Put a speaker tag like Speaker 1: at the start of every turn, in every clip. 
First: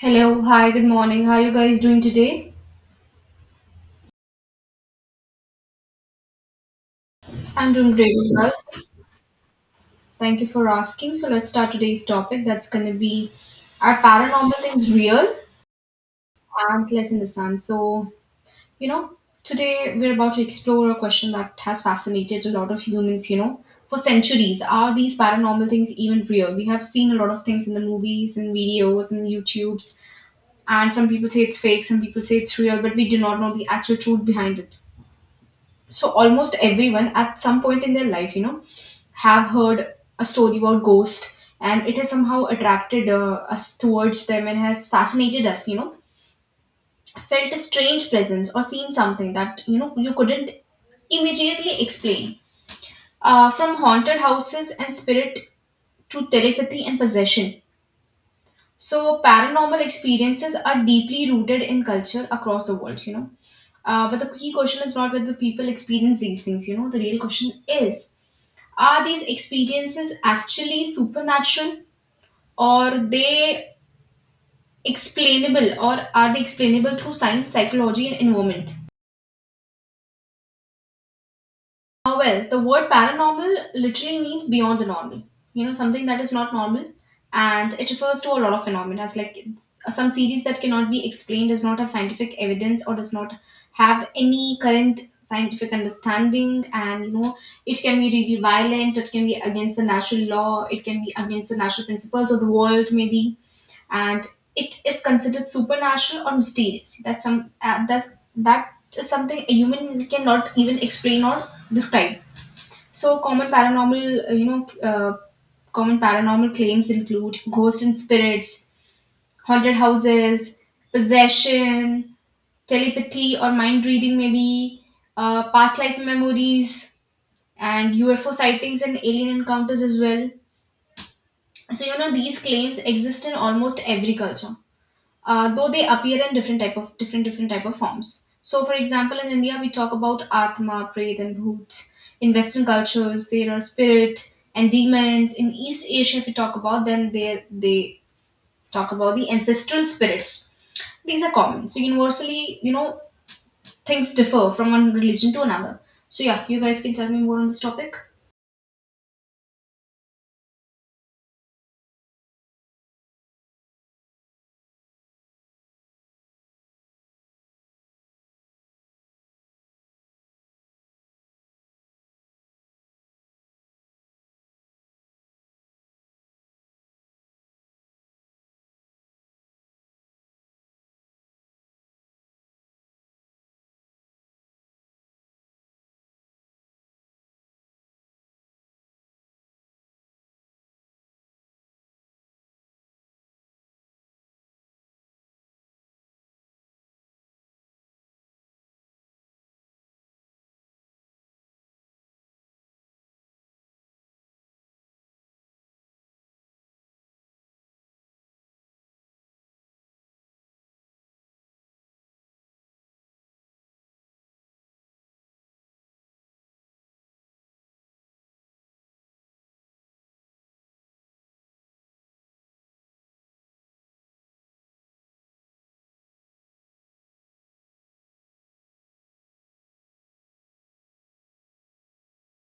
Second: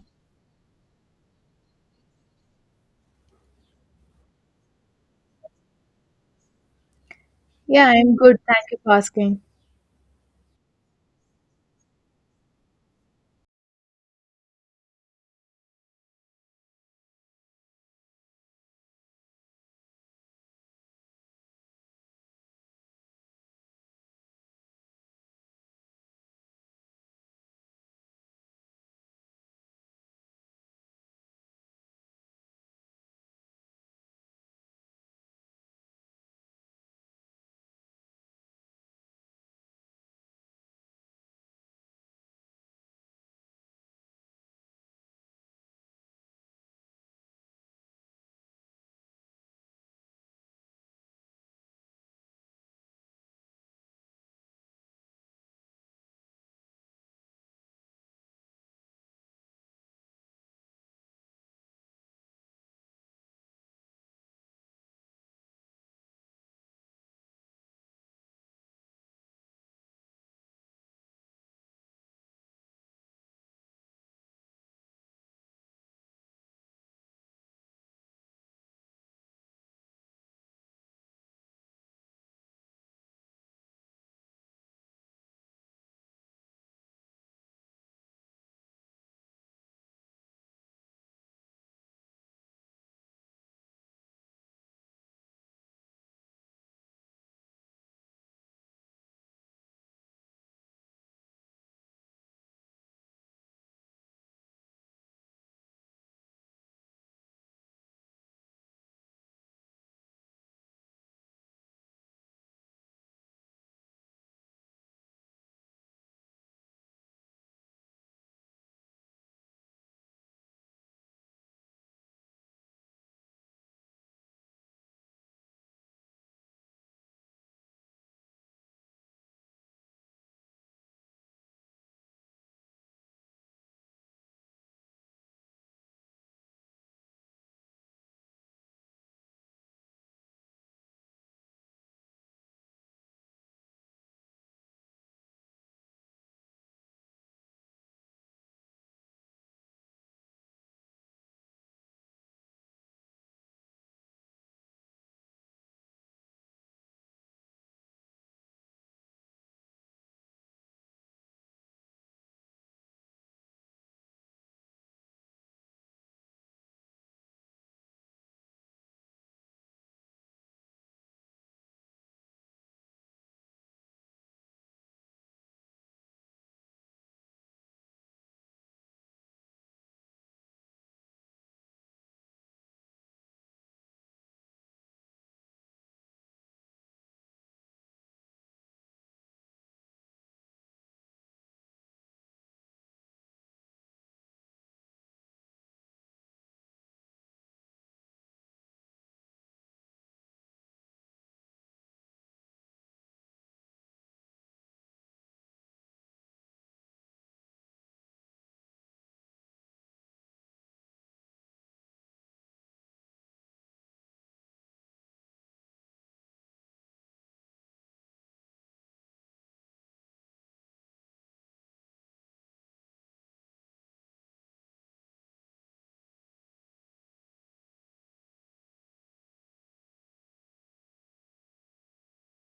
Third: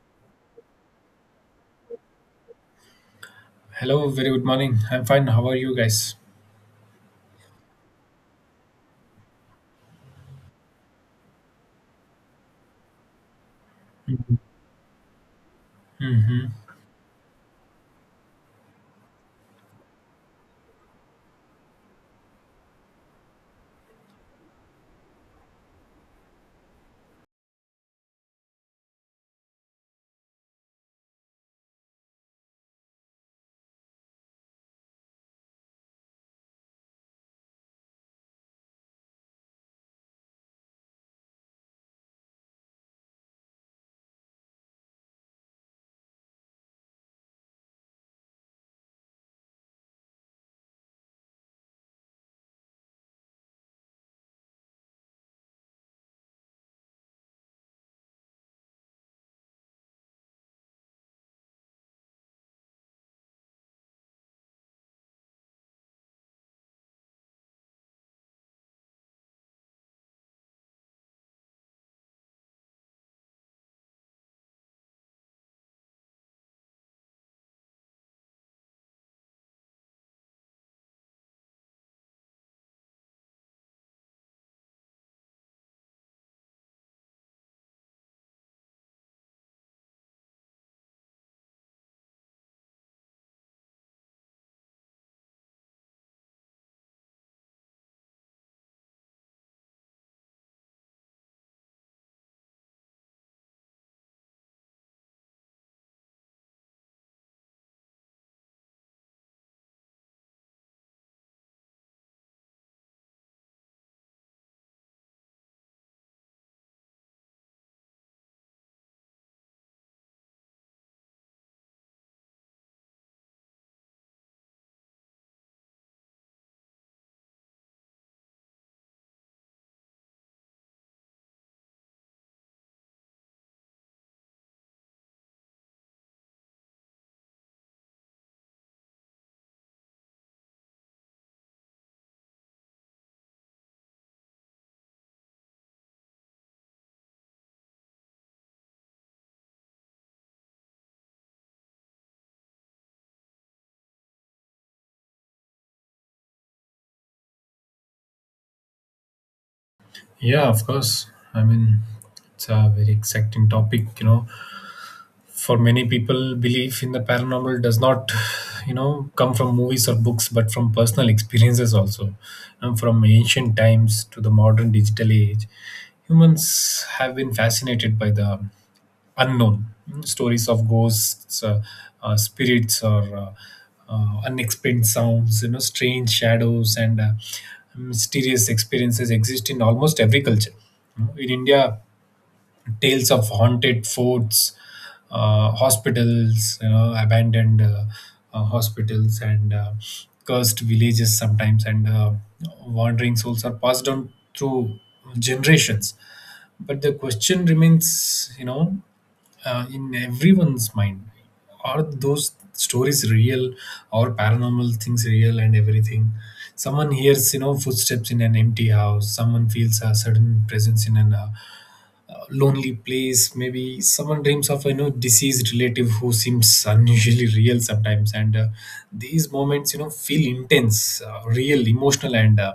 Speaker 1: Hello, hi, good morning. How are you guys doing today?
Speaker 2: Hello, very good morning. I'm fine. How are you guys?
Speaker 1: I'm
Speaker 3: Yeah,
Speaker 1: doing
Speaker 3: I'm
Speaker 1: great as
Speaker 3: good.
Speaker 1: well.
Speaker 3: Thank you for asking.
Speaker 1: Thank you for asking. So let's start today's topic. That's gonna be are paranormal things real?
Speaker 2: Hmm.
Speaker 1: And let's understand. So, you know, today we're about to explore a question that has fascinated a lot of humans, you know, for centuries. Are these paranormal things even real? We have seen a lot of things in the movies and videos and YouTubes, and some people say it's fake, some people say it's real, but we do not know the actual truth behind it. So almost everyone at some point in their life, you know, have heard a story about ghost, and it has somehow attracted us towards them and has fascinated us, you know, felt a strange presence or seen something that, you know, you couldn't immediately explain. Uh, from haunted houses and spirit to telepathy and possession, so paranormal experiences are deeply rooted in culture across the world, you know. Uh, but the key question is not whether people experience these things, you know. The real question is, are these experiences actually supernatural, or they explainable, or are they explainable through science, psychology and environment? Well, the word paranormal literally means beyond the normal. You know, something that is not normal, and it refers to a lot of phenomena, like some series that cannot be explained, does not have scientific evidence, or does not have any current scientific understanding. And you know, it can be really violent. It can be against the natural law. It can be against the natural principles of the world, maybe, and it is considered supernatural or mysterious. That is something a human cannot even explain or describe. So common paranormal claims include ghosts and spirits, haunted houses, possession, telepathy or mind reading, maybe past life memories, and UFO sightings and alien encounters as well. So, you know, these claims exist in almost every culture, though they appear in different type of different type of forms. So, for example, in India, we talk about Atma, Pret, and Bhoot. In Western cultures, there are spirit and demons. In East Asia, if we talk about them, they talk about the ancestral spirits. These are common. So, universally, you know, things differ from one religion to another. So, yeah, you guys can tell me more on this topic.
Speaker 2: Yeah, of course. I mean, it's a very exciting topic. For many people, belief in the paranormal does not, come from movies or books, but from personal experiences also. And from ancient times to the modern digital age, humans have been fascinated by the unknown. Stories of ghosts, spirits, or unexplained sounds, strange shadows, and mysterious experiences exist in almost every culture. In India, tales of haunted forts, hospitals, abandoned hospitals, and cursed villages sometimes, and wandering souls are passed down through generations. But the question remains, in everyone's mind. Are those stories real, or paranormal things real? And everything someone hears, footsteps in an empty house. Someone feels a sudden presence in an lonely place, maybe. Someone dreams of, deceased relative who seems unusually real sometimes. And these moments, feel intense, real, emotional, and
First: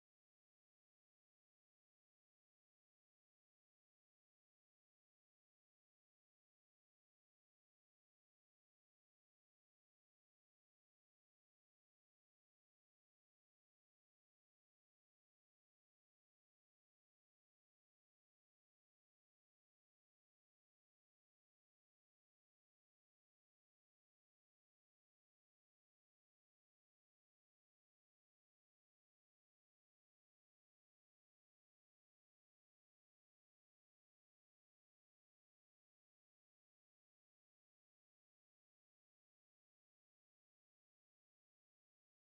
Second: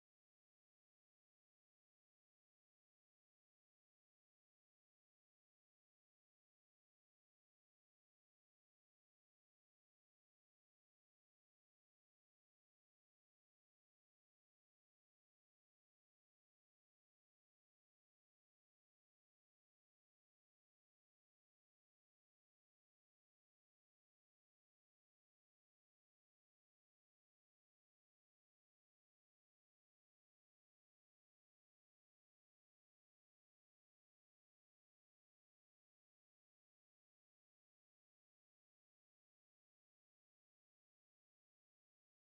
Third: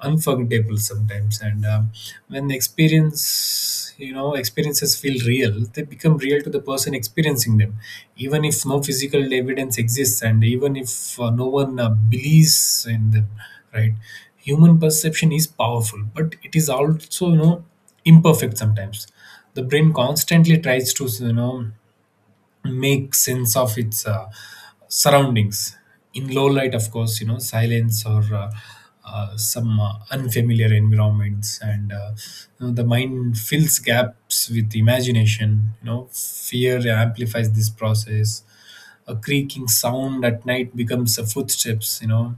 Speaker 2: unforgettable sometimes. And when the experiences feel real, they become real to the person experiencing them, even if no physical evidence exists, and even if no one believes in them, right? Human perception is powerful, but it is also imperfect sometimes. The brain constantly tries to make sense of its surroundings. In low light, of course, silence, or some unfamiliar environments, and the mind fills gaps with imagination. Fear amplifies this process. A creaking sound at night becomes a footsteps.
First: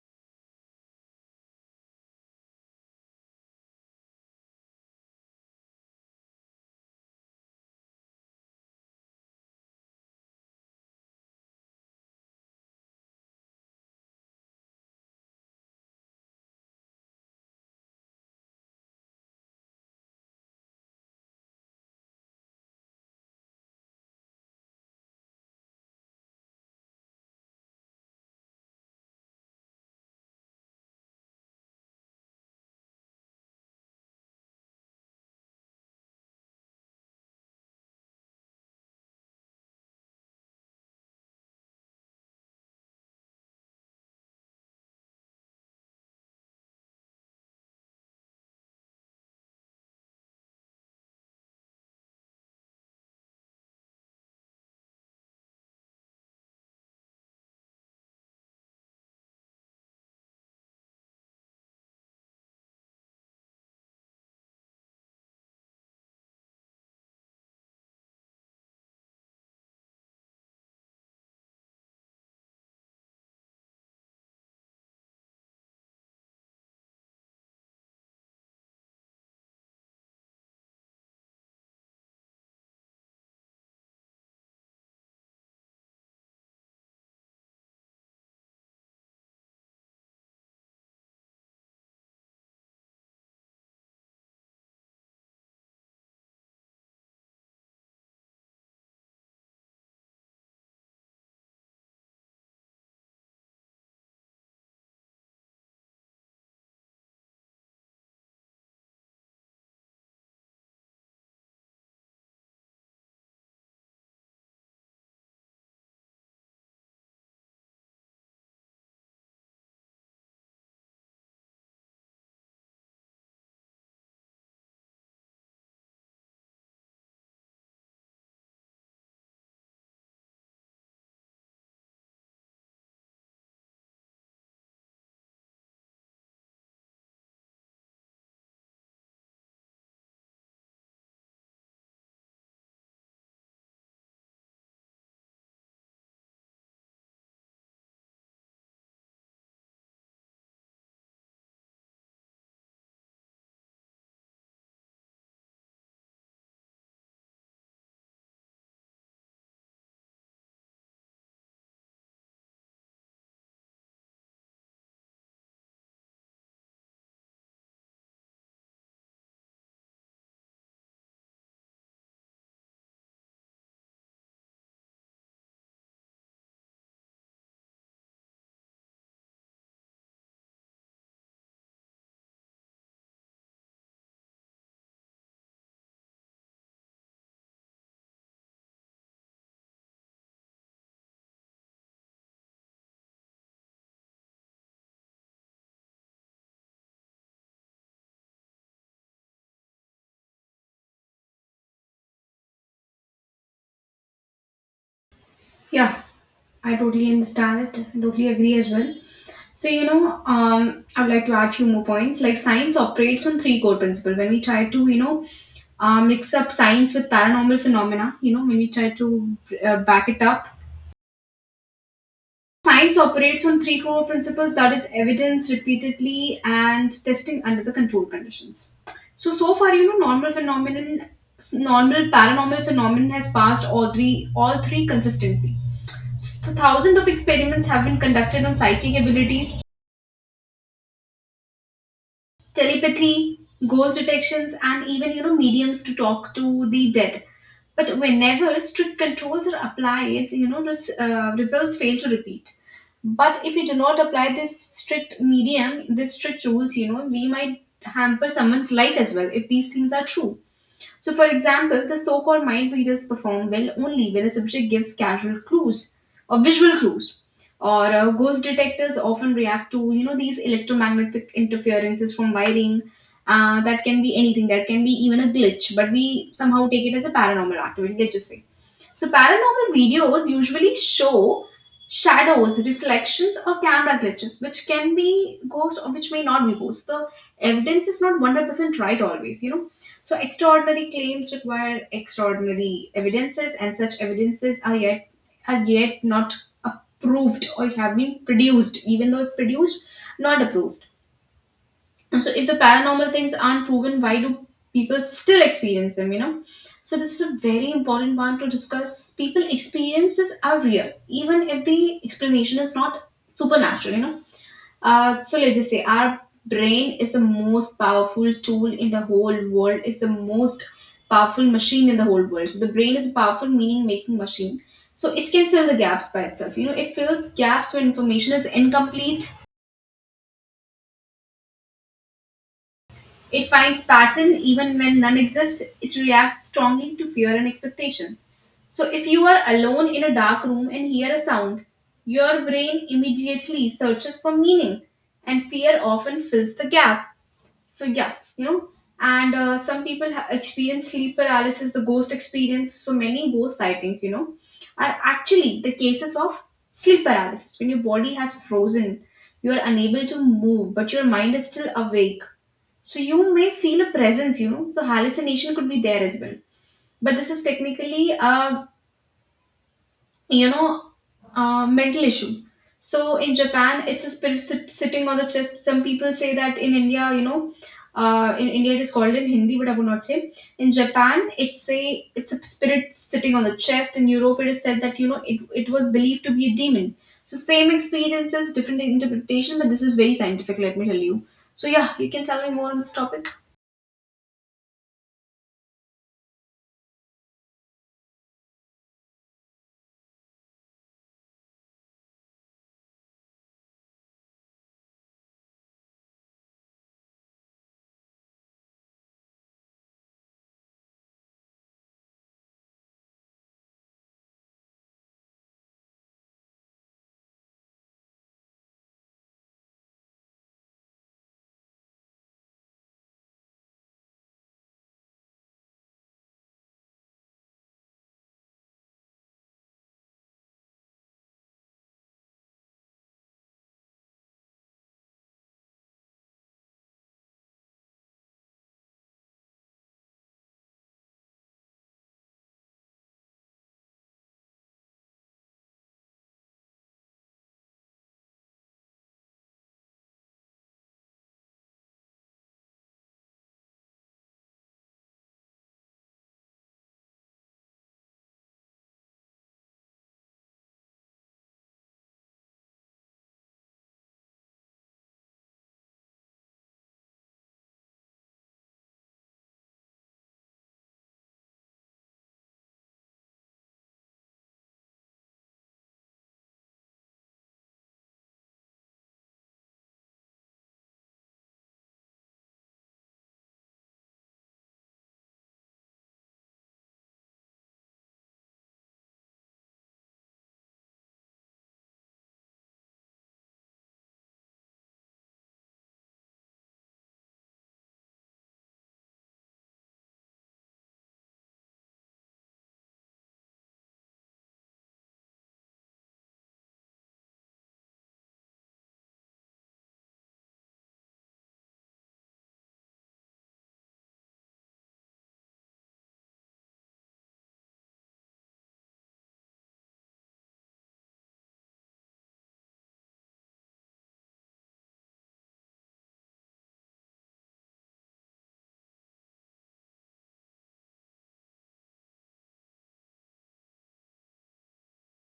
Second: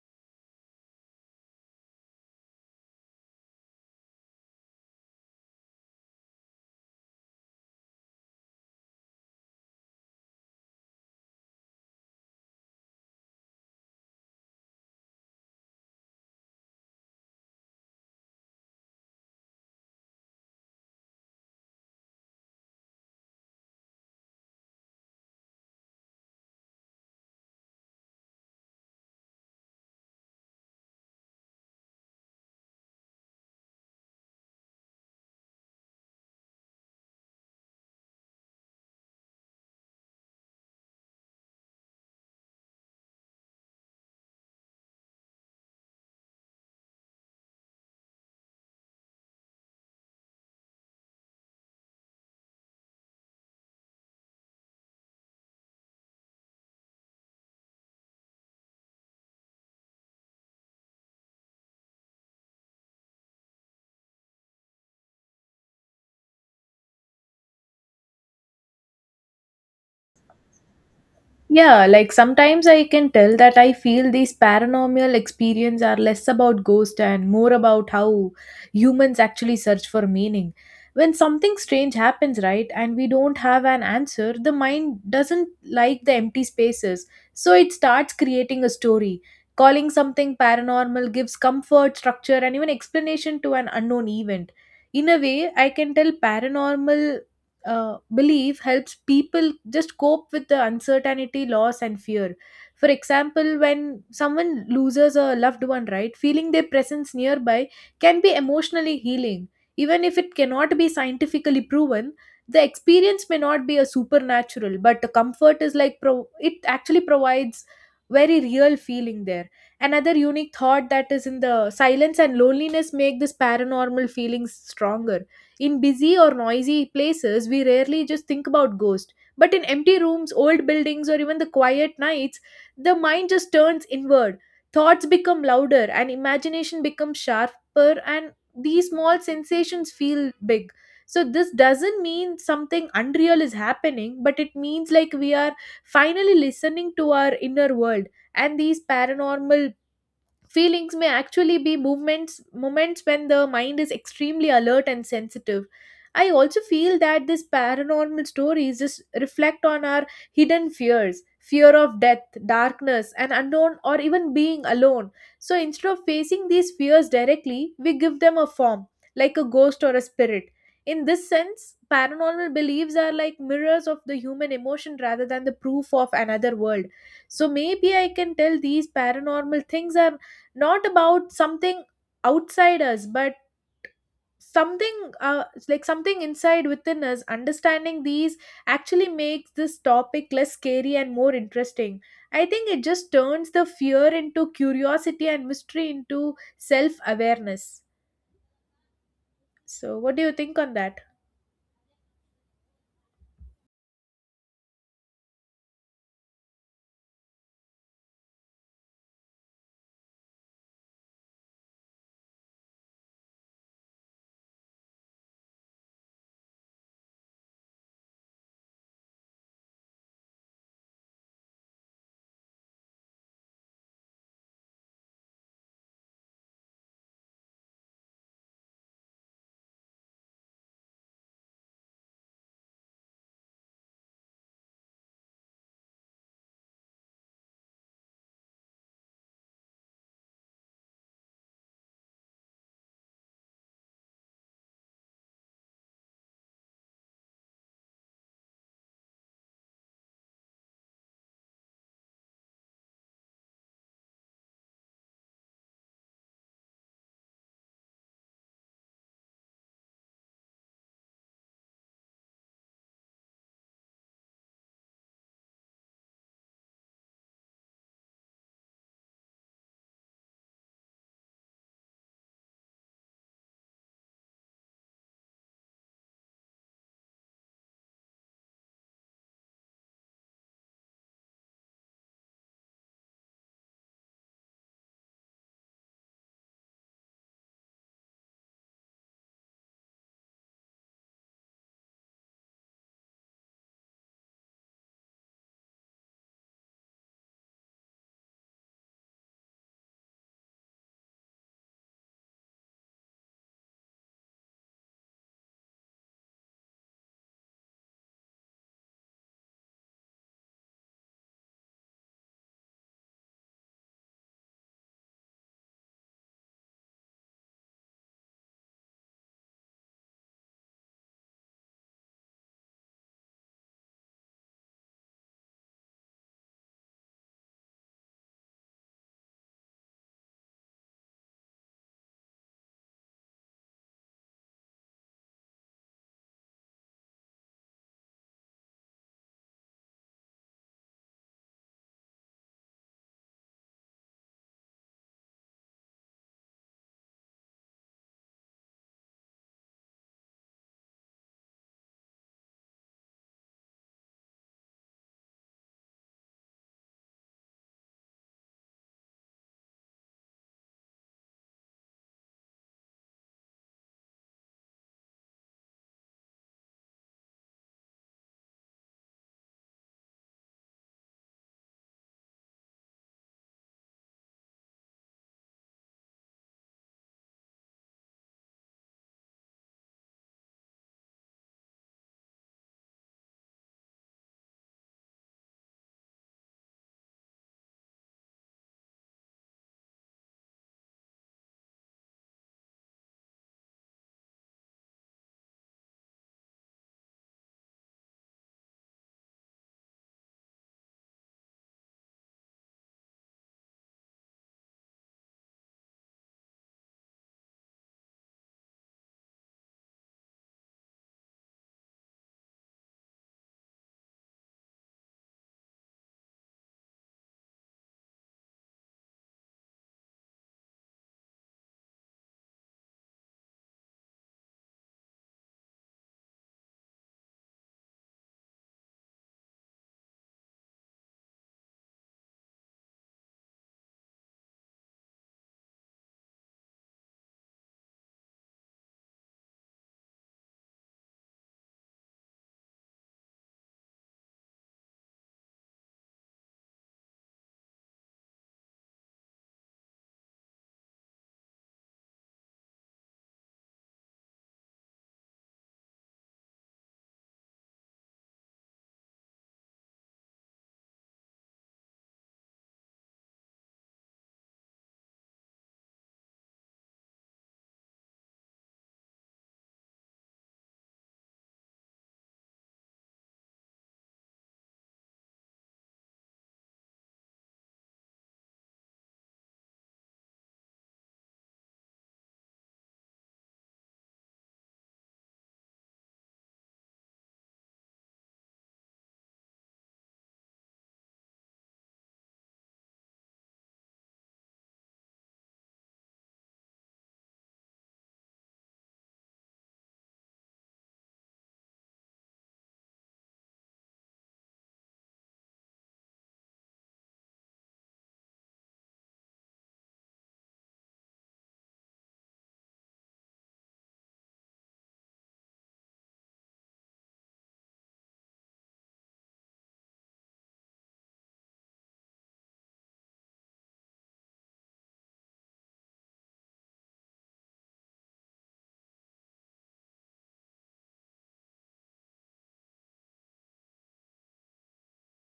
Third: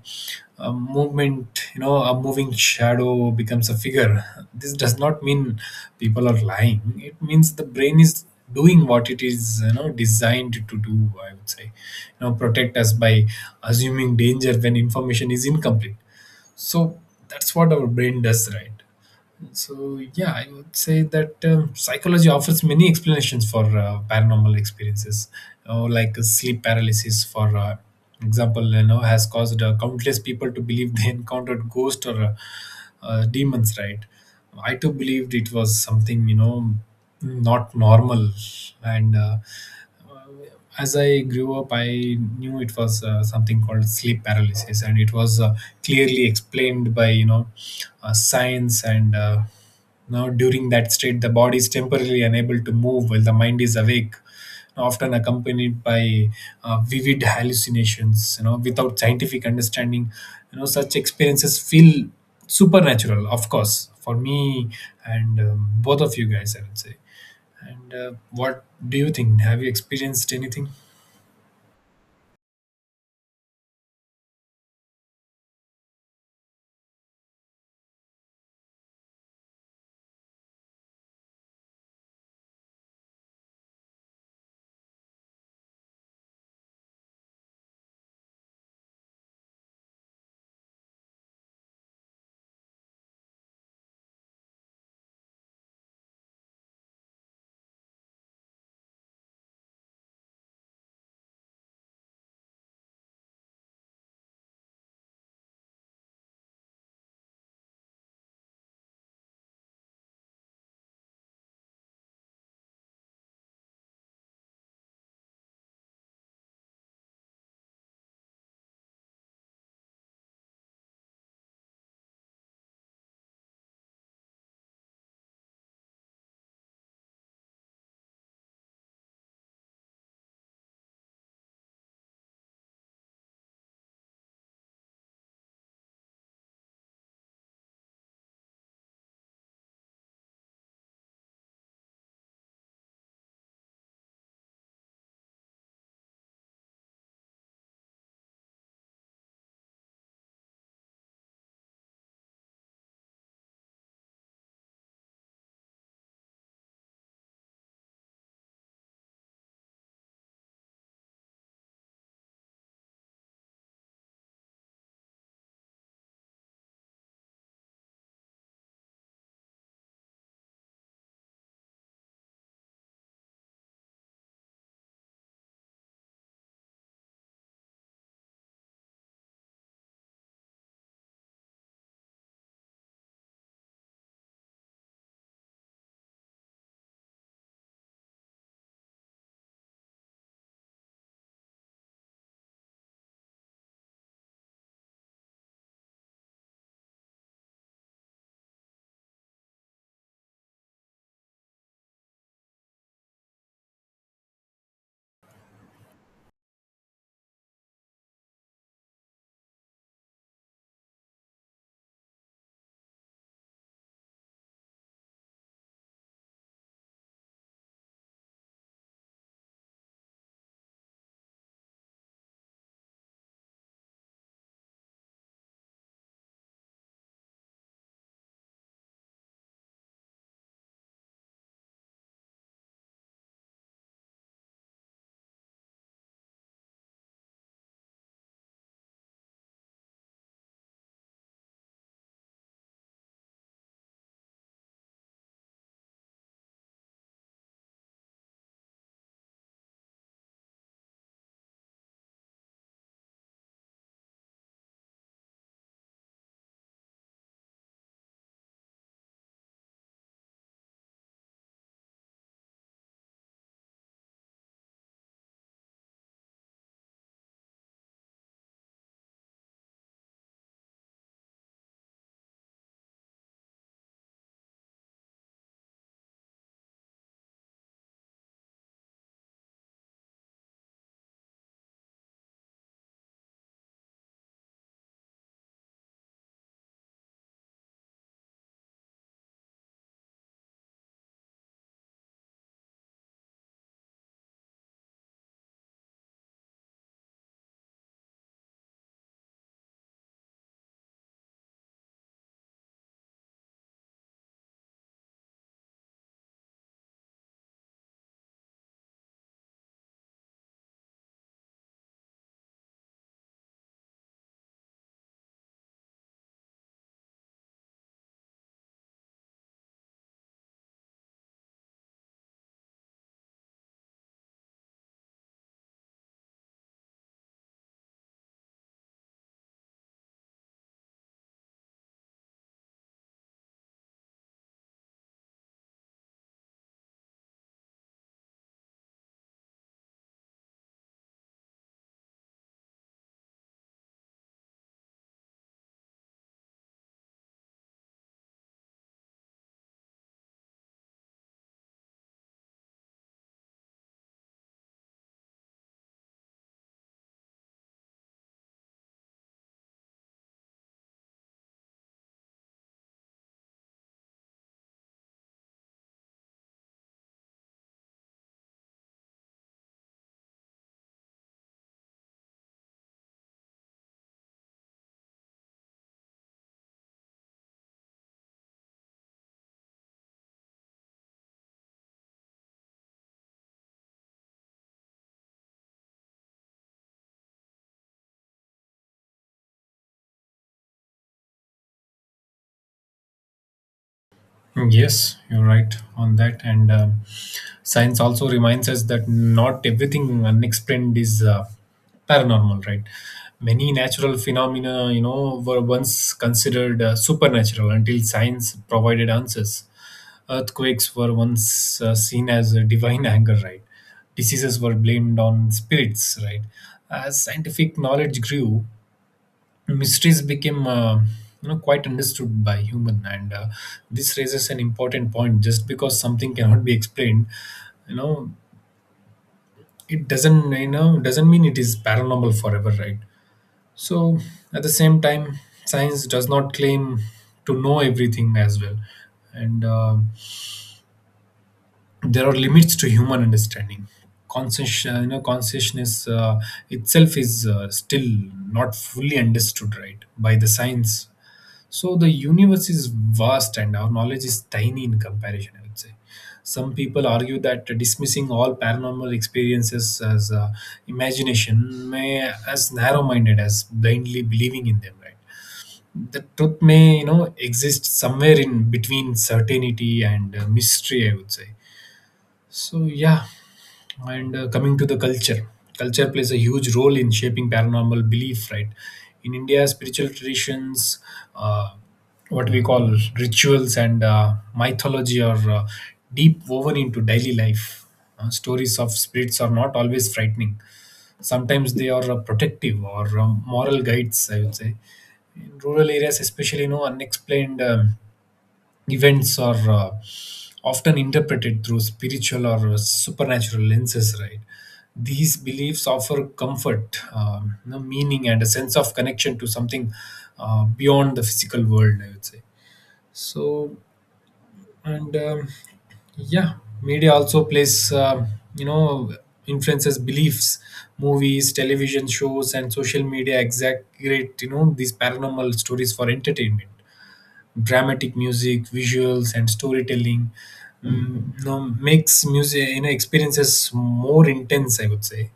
Speaker 2: A movement, a moving shadow becomes a figure. This does not mean people are lying. It means the brain is doing what it is designed to do, I would say, protect us by assuming danger when information is incomplete. So that's what our brain does, right? So yeah, I would say that psychology offers many explanations for paranormal experiences, like sleep paralysis, for example, has caused countless people to believe they encountered ghosts or demons. Right? I too believed it was something not normal, and as I grew up, I knew it was something called sleep paralysis, and it was clearly explained by science. And now during that state, the body is temporarily unable to move while the mind is awake, often accompanied by vivid hallucinations. Without scientific understanding, such experiences feel supernatural, of course, for me and both of you guys, I would say. And what do you think? Have you experienced anything?
Speaker 3: Yeah, like sometimes I can tell that I feel these paranormal experiences are less about ghost and more about how humans actually search for meaning. When something strange happens, right, and we don't have an answer, the mind doesn't like the empty spaces. So it starts creating a story. Calling something paranormal gives comfort, structure, and even explanation to an unknown event. In a way, I can tell paranormal belief helps people just cope with the uncertainty, loss, and fear. For example, when someone loses a loved one, right, feeling their presence nearby can be emotionally healing. Even if it cannot be scientifically proven, the experience may not be a supernatural, but the comfort is like it actually provides very real feeling there. Another unique thought that is in the silence and loneliness make this paranormal feeling stronger in busy or noisy places, we rarely just think about ghosts. But in empty rooms, old buildings, or even the quiet nights, the mind just turns inward. Thoughts become louder and imagination becomes sharper, and these small sensations feel big. So, this doesn't mean something unreal is happening, but it means like we are finally listening to our inner world. And these paranormal feelings may actually be movements moments when the mind is extremely alert and sensitive. I also feel that these paranormal stories just reflect on our hidden fears, fear of death, darkness, and unknown or even being alone. So instead of facing these fears directly, we give them a form, like a ghost or a spirit. In this sense, paranormal beliefs are like mirrors of the human emotion rather than the proof of another world. So maybe I can tell these paranormal things are not about something outside us but something it's like something inside within us understanding these actually makes this topic less scary and more interesting. I think it just turns the fear into curiosity and mystery into self awareness. So what do you think on that?
Speaker 1: Yeah, I totally understand it. I totally agree as well. So, you know, I would like to add few more points. Like, science operates on three core principles. When we try to, you know, mix up science with paranormal phenomena, you know, when we try to back it up. Science operates on three core principles, that is, evidence repeatedly and testing under the control conditions. So, so far, you know, normal paranormal phenomenon has passed all three consistently. So, so thousands of experiments have been conducted on psychic abilities, telepathy, ghost detections, and even, you know, mediums to talk to the dead. But whenever strict controls are applied, you know, results fail to repeat. But if we do not apply this strict medium, this strict rules, you know, we might hamper someone's life as well if these things are true. So, for example, the so called mind readers perform well only when the subject gives casual clues or visual clues. Or ghost detectors often react to, you know, these electromagnetic interferences from wiring. That can be anything. That can be even a glitch, but we somehow take it as a paranormal activity. Let's just say. So, paranormal videos usually show shadows, reflections, or camera glitches, which can be ghost or which may not be ghost. The evidence is not 100% right always, you know. So, extraordinary claims require extraordinary evidences, and such evidences are yet, are yet not approved or have been produced, even though produced, not approved. So if the paranormal things aren't proven, why do people still experience them, you know? So this is a very important one to discuss. People experiences are real, even if the explanation is not supernatural, you know. So let's just say our brain is the most powerful tool in the whole world, is the most powerful machine in the whole world. So the brain is a powerful meaning making machine. So it can fill the gaps by itself. You know, it fills gaps when information is incomplete. It finds pattern even when none exist. It reacts strongly to fear and expectation. So if you are alone in a dark room and hear a sound, your brain immediately searches for meaning, and fear often fills the gap. So yeah, you know, and some people experience sleep paralysis, the ghost experience. So many ghost sightings, you know, are actually the cases of sleep paralysis, when your body has frozen, you are unable to move, but your mind is still awake, so you may feel a presence, you know. So hallucination could be there as well, but this is technically a, you know, a mental issue. So in Japan, it's a sitting on the chest. Some people say that in India, you know, in India it is called in Hindi, but I would not say. In Japan, it's a spirit sitting on the chest. In Europe, it is said that, you know, it was believed to be a demon. So same experiences, different interpretation, but this is very scientific. Let me tell you. So yeah, you can tell me more on this topic.
Speaker 2: Yes, you're right on that. And science also reminds us that not everything unexplained is paranormal, right? Many natural phenomena, were once considered supernatural until science provided answers. Earthquakes were once seen as a divine anger, right? Diseases were blamed on spirits, right? As scientific knowledge grew, mysteries became quite understood by human, and this raises an important point. Just because something cannot be explained, you know it doesn't you know doesn't mean it is paranormal forever, right? So at the same time, science does not claim to know everything as well, and there are limits to human understanding. Consciousness itself is still not fully understood, right, by the science. So the universe is vast and our knowledge is tiny in comparison, I would say. Some people argue that dismissing all paranormal experiences as imagination may as narrow-minded as blindly believing in them, right? The truth may, exist somewhere in between certainty and mystery, I would say. So yeah. And coming to the culture, culture plays a huge role in shaping paranormal belief, right? In India, spiritual traditions, uh, what we call rituals, and mythology are deep woven into daily life. Stories of spirits are not always frightening. Sometimes they are protective or moral guides, I would say. In rural areas, especially, unexplained events are often interpreted through spiritual or supernatural lenses, right? These beliefs offer comfort, meaning, and a sense of connection to something beyond the physical world, I would say. So, and yeah, media also you know, influences beliefs. Movies, television shows, and social media exaggerate, these paranormal stories for entertainment. Dramatic music, visuals, and storytelling. Makes music, experiences more intense, I would say.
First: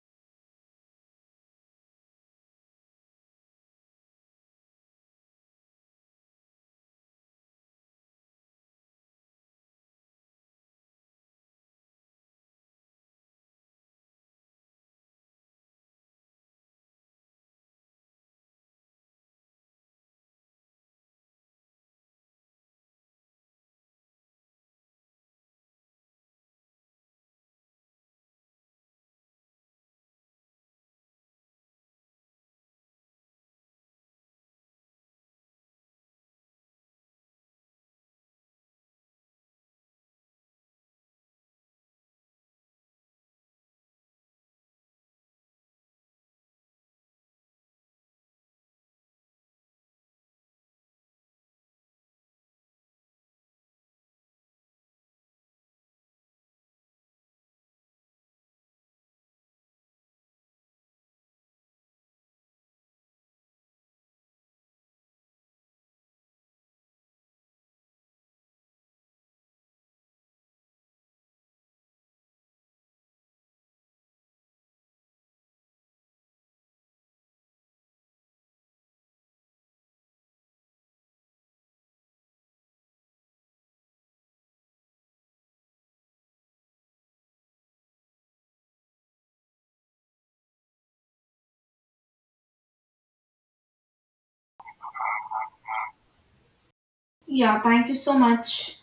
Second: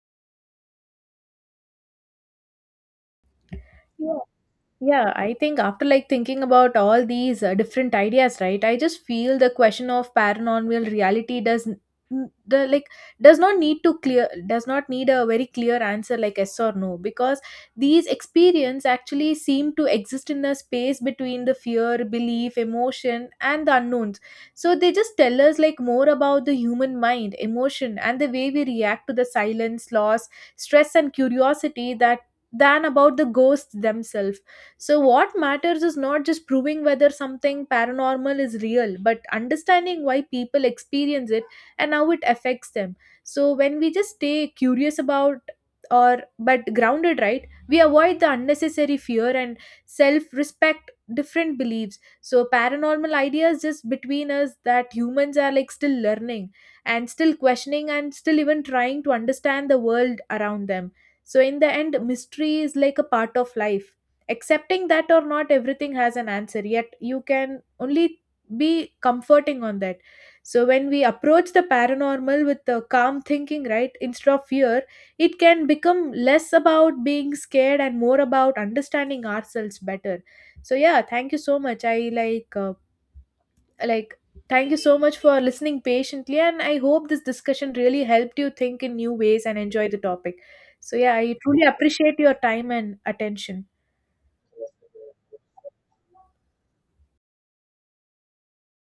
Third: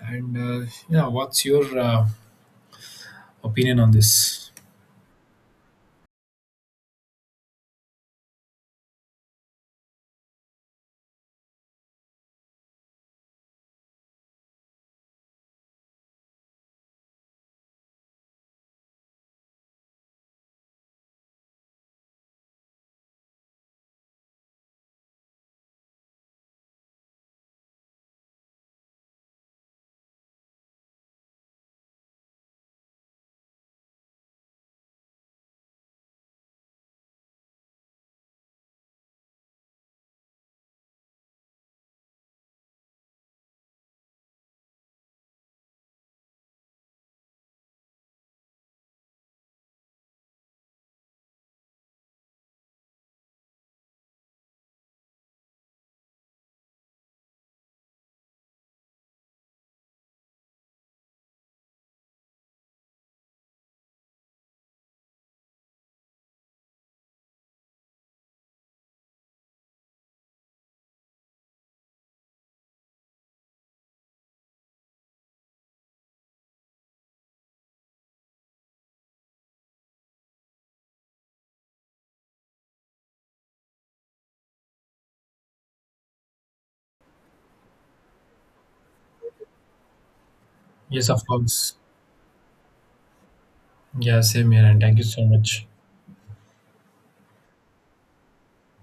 Speaker 2: And yeah, what's your opinion on this?
Speaker 3: Yeah, I think after like thinking about all these different ideas, right? I just feel the question of paranormal reality does n- n- the like does not need to clear does not need a very clear answer like yes or no, because these experience actually seem to exist in a space between the fear, belief, emotion and the unknowns. So they just tell us like more about the human mind, emotion and the way we react to the silence, loss, stress and curiosity that than about the ghosts themselves. So, what matters is not just proving whether something paranormal is real, but understanding why people experience it and how it affects them. So, when we just stay curious about or but grounded, right, we avoid the unnecessary fear and self respect different beliefs. So, paranormal ideas just between us that humans are like still learning and still questioning and still even trying to understand the world around them. So, in the end, mystery is like a part of life accepting that or not everything has an answer yet, you can only be comforting on that. So when we approach the paranormal with the calm thinking, right, instead of fear, it can become less about being scared and more about understanding ourselves better. So yeah, thank you so much. I like Thank you so much for listening patiently, and I hope this discussion really helped you think in new ways and enjoy the topic. So
Speaker 2: Yes,
Speaker 3: yeah,
Speaker 2: of
Speaker 3: I truly
Speaker 2: course.
Speaker 3: appreciate your time and attention.
Speaker 2: Yeah, same here, and thank you so much.
Speaker 1: Yeah, thank you so much.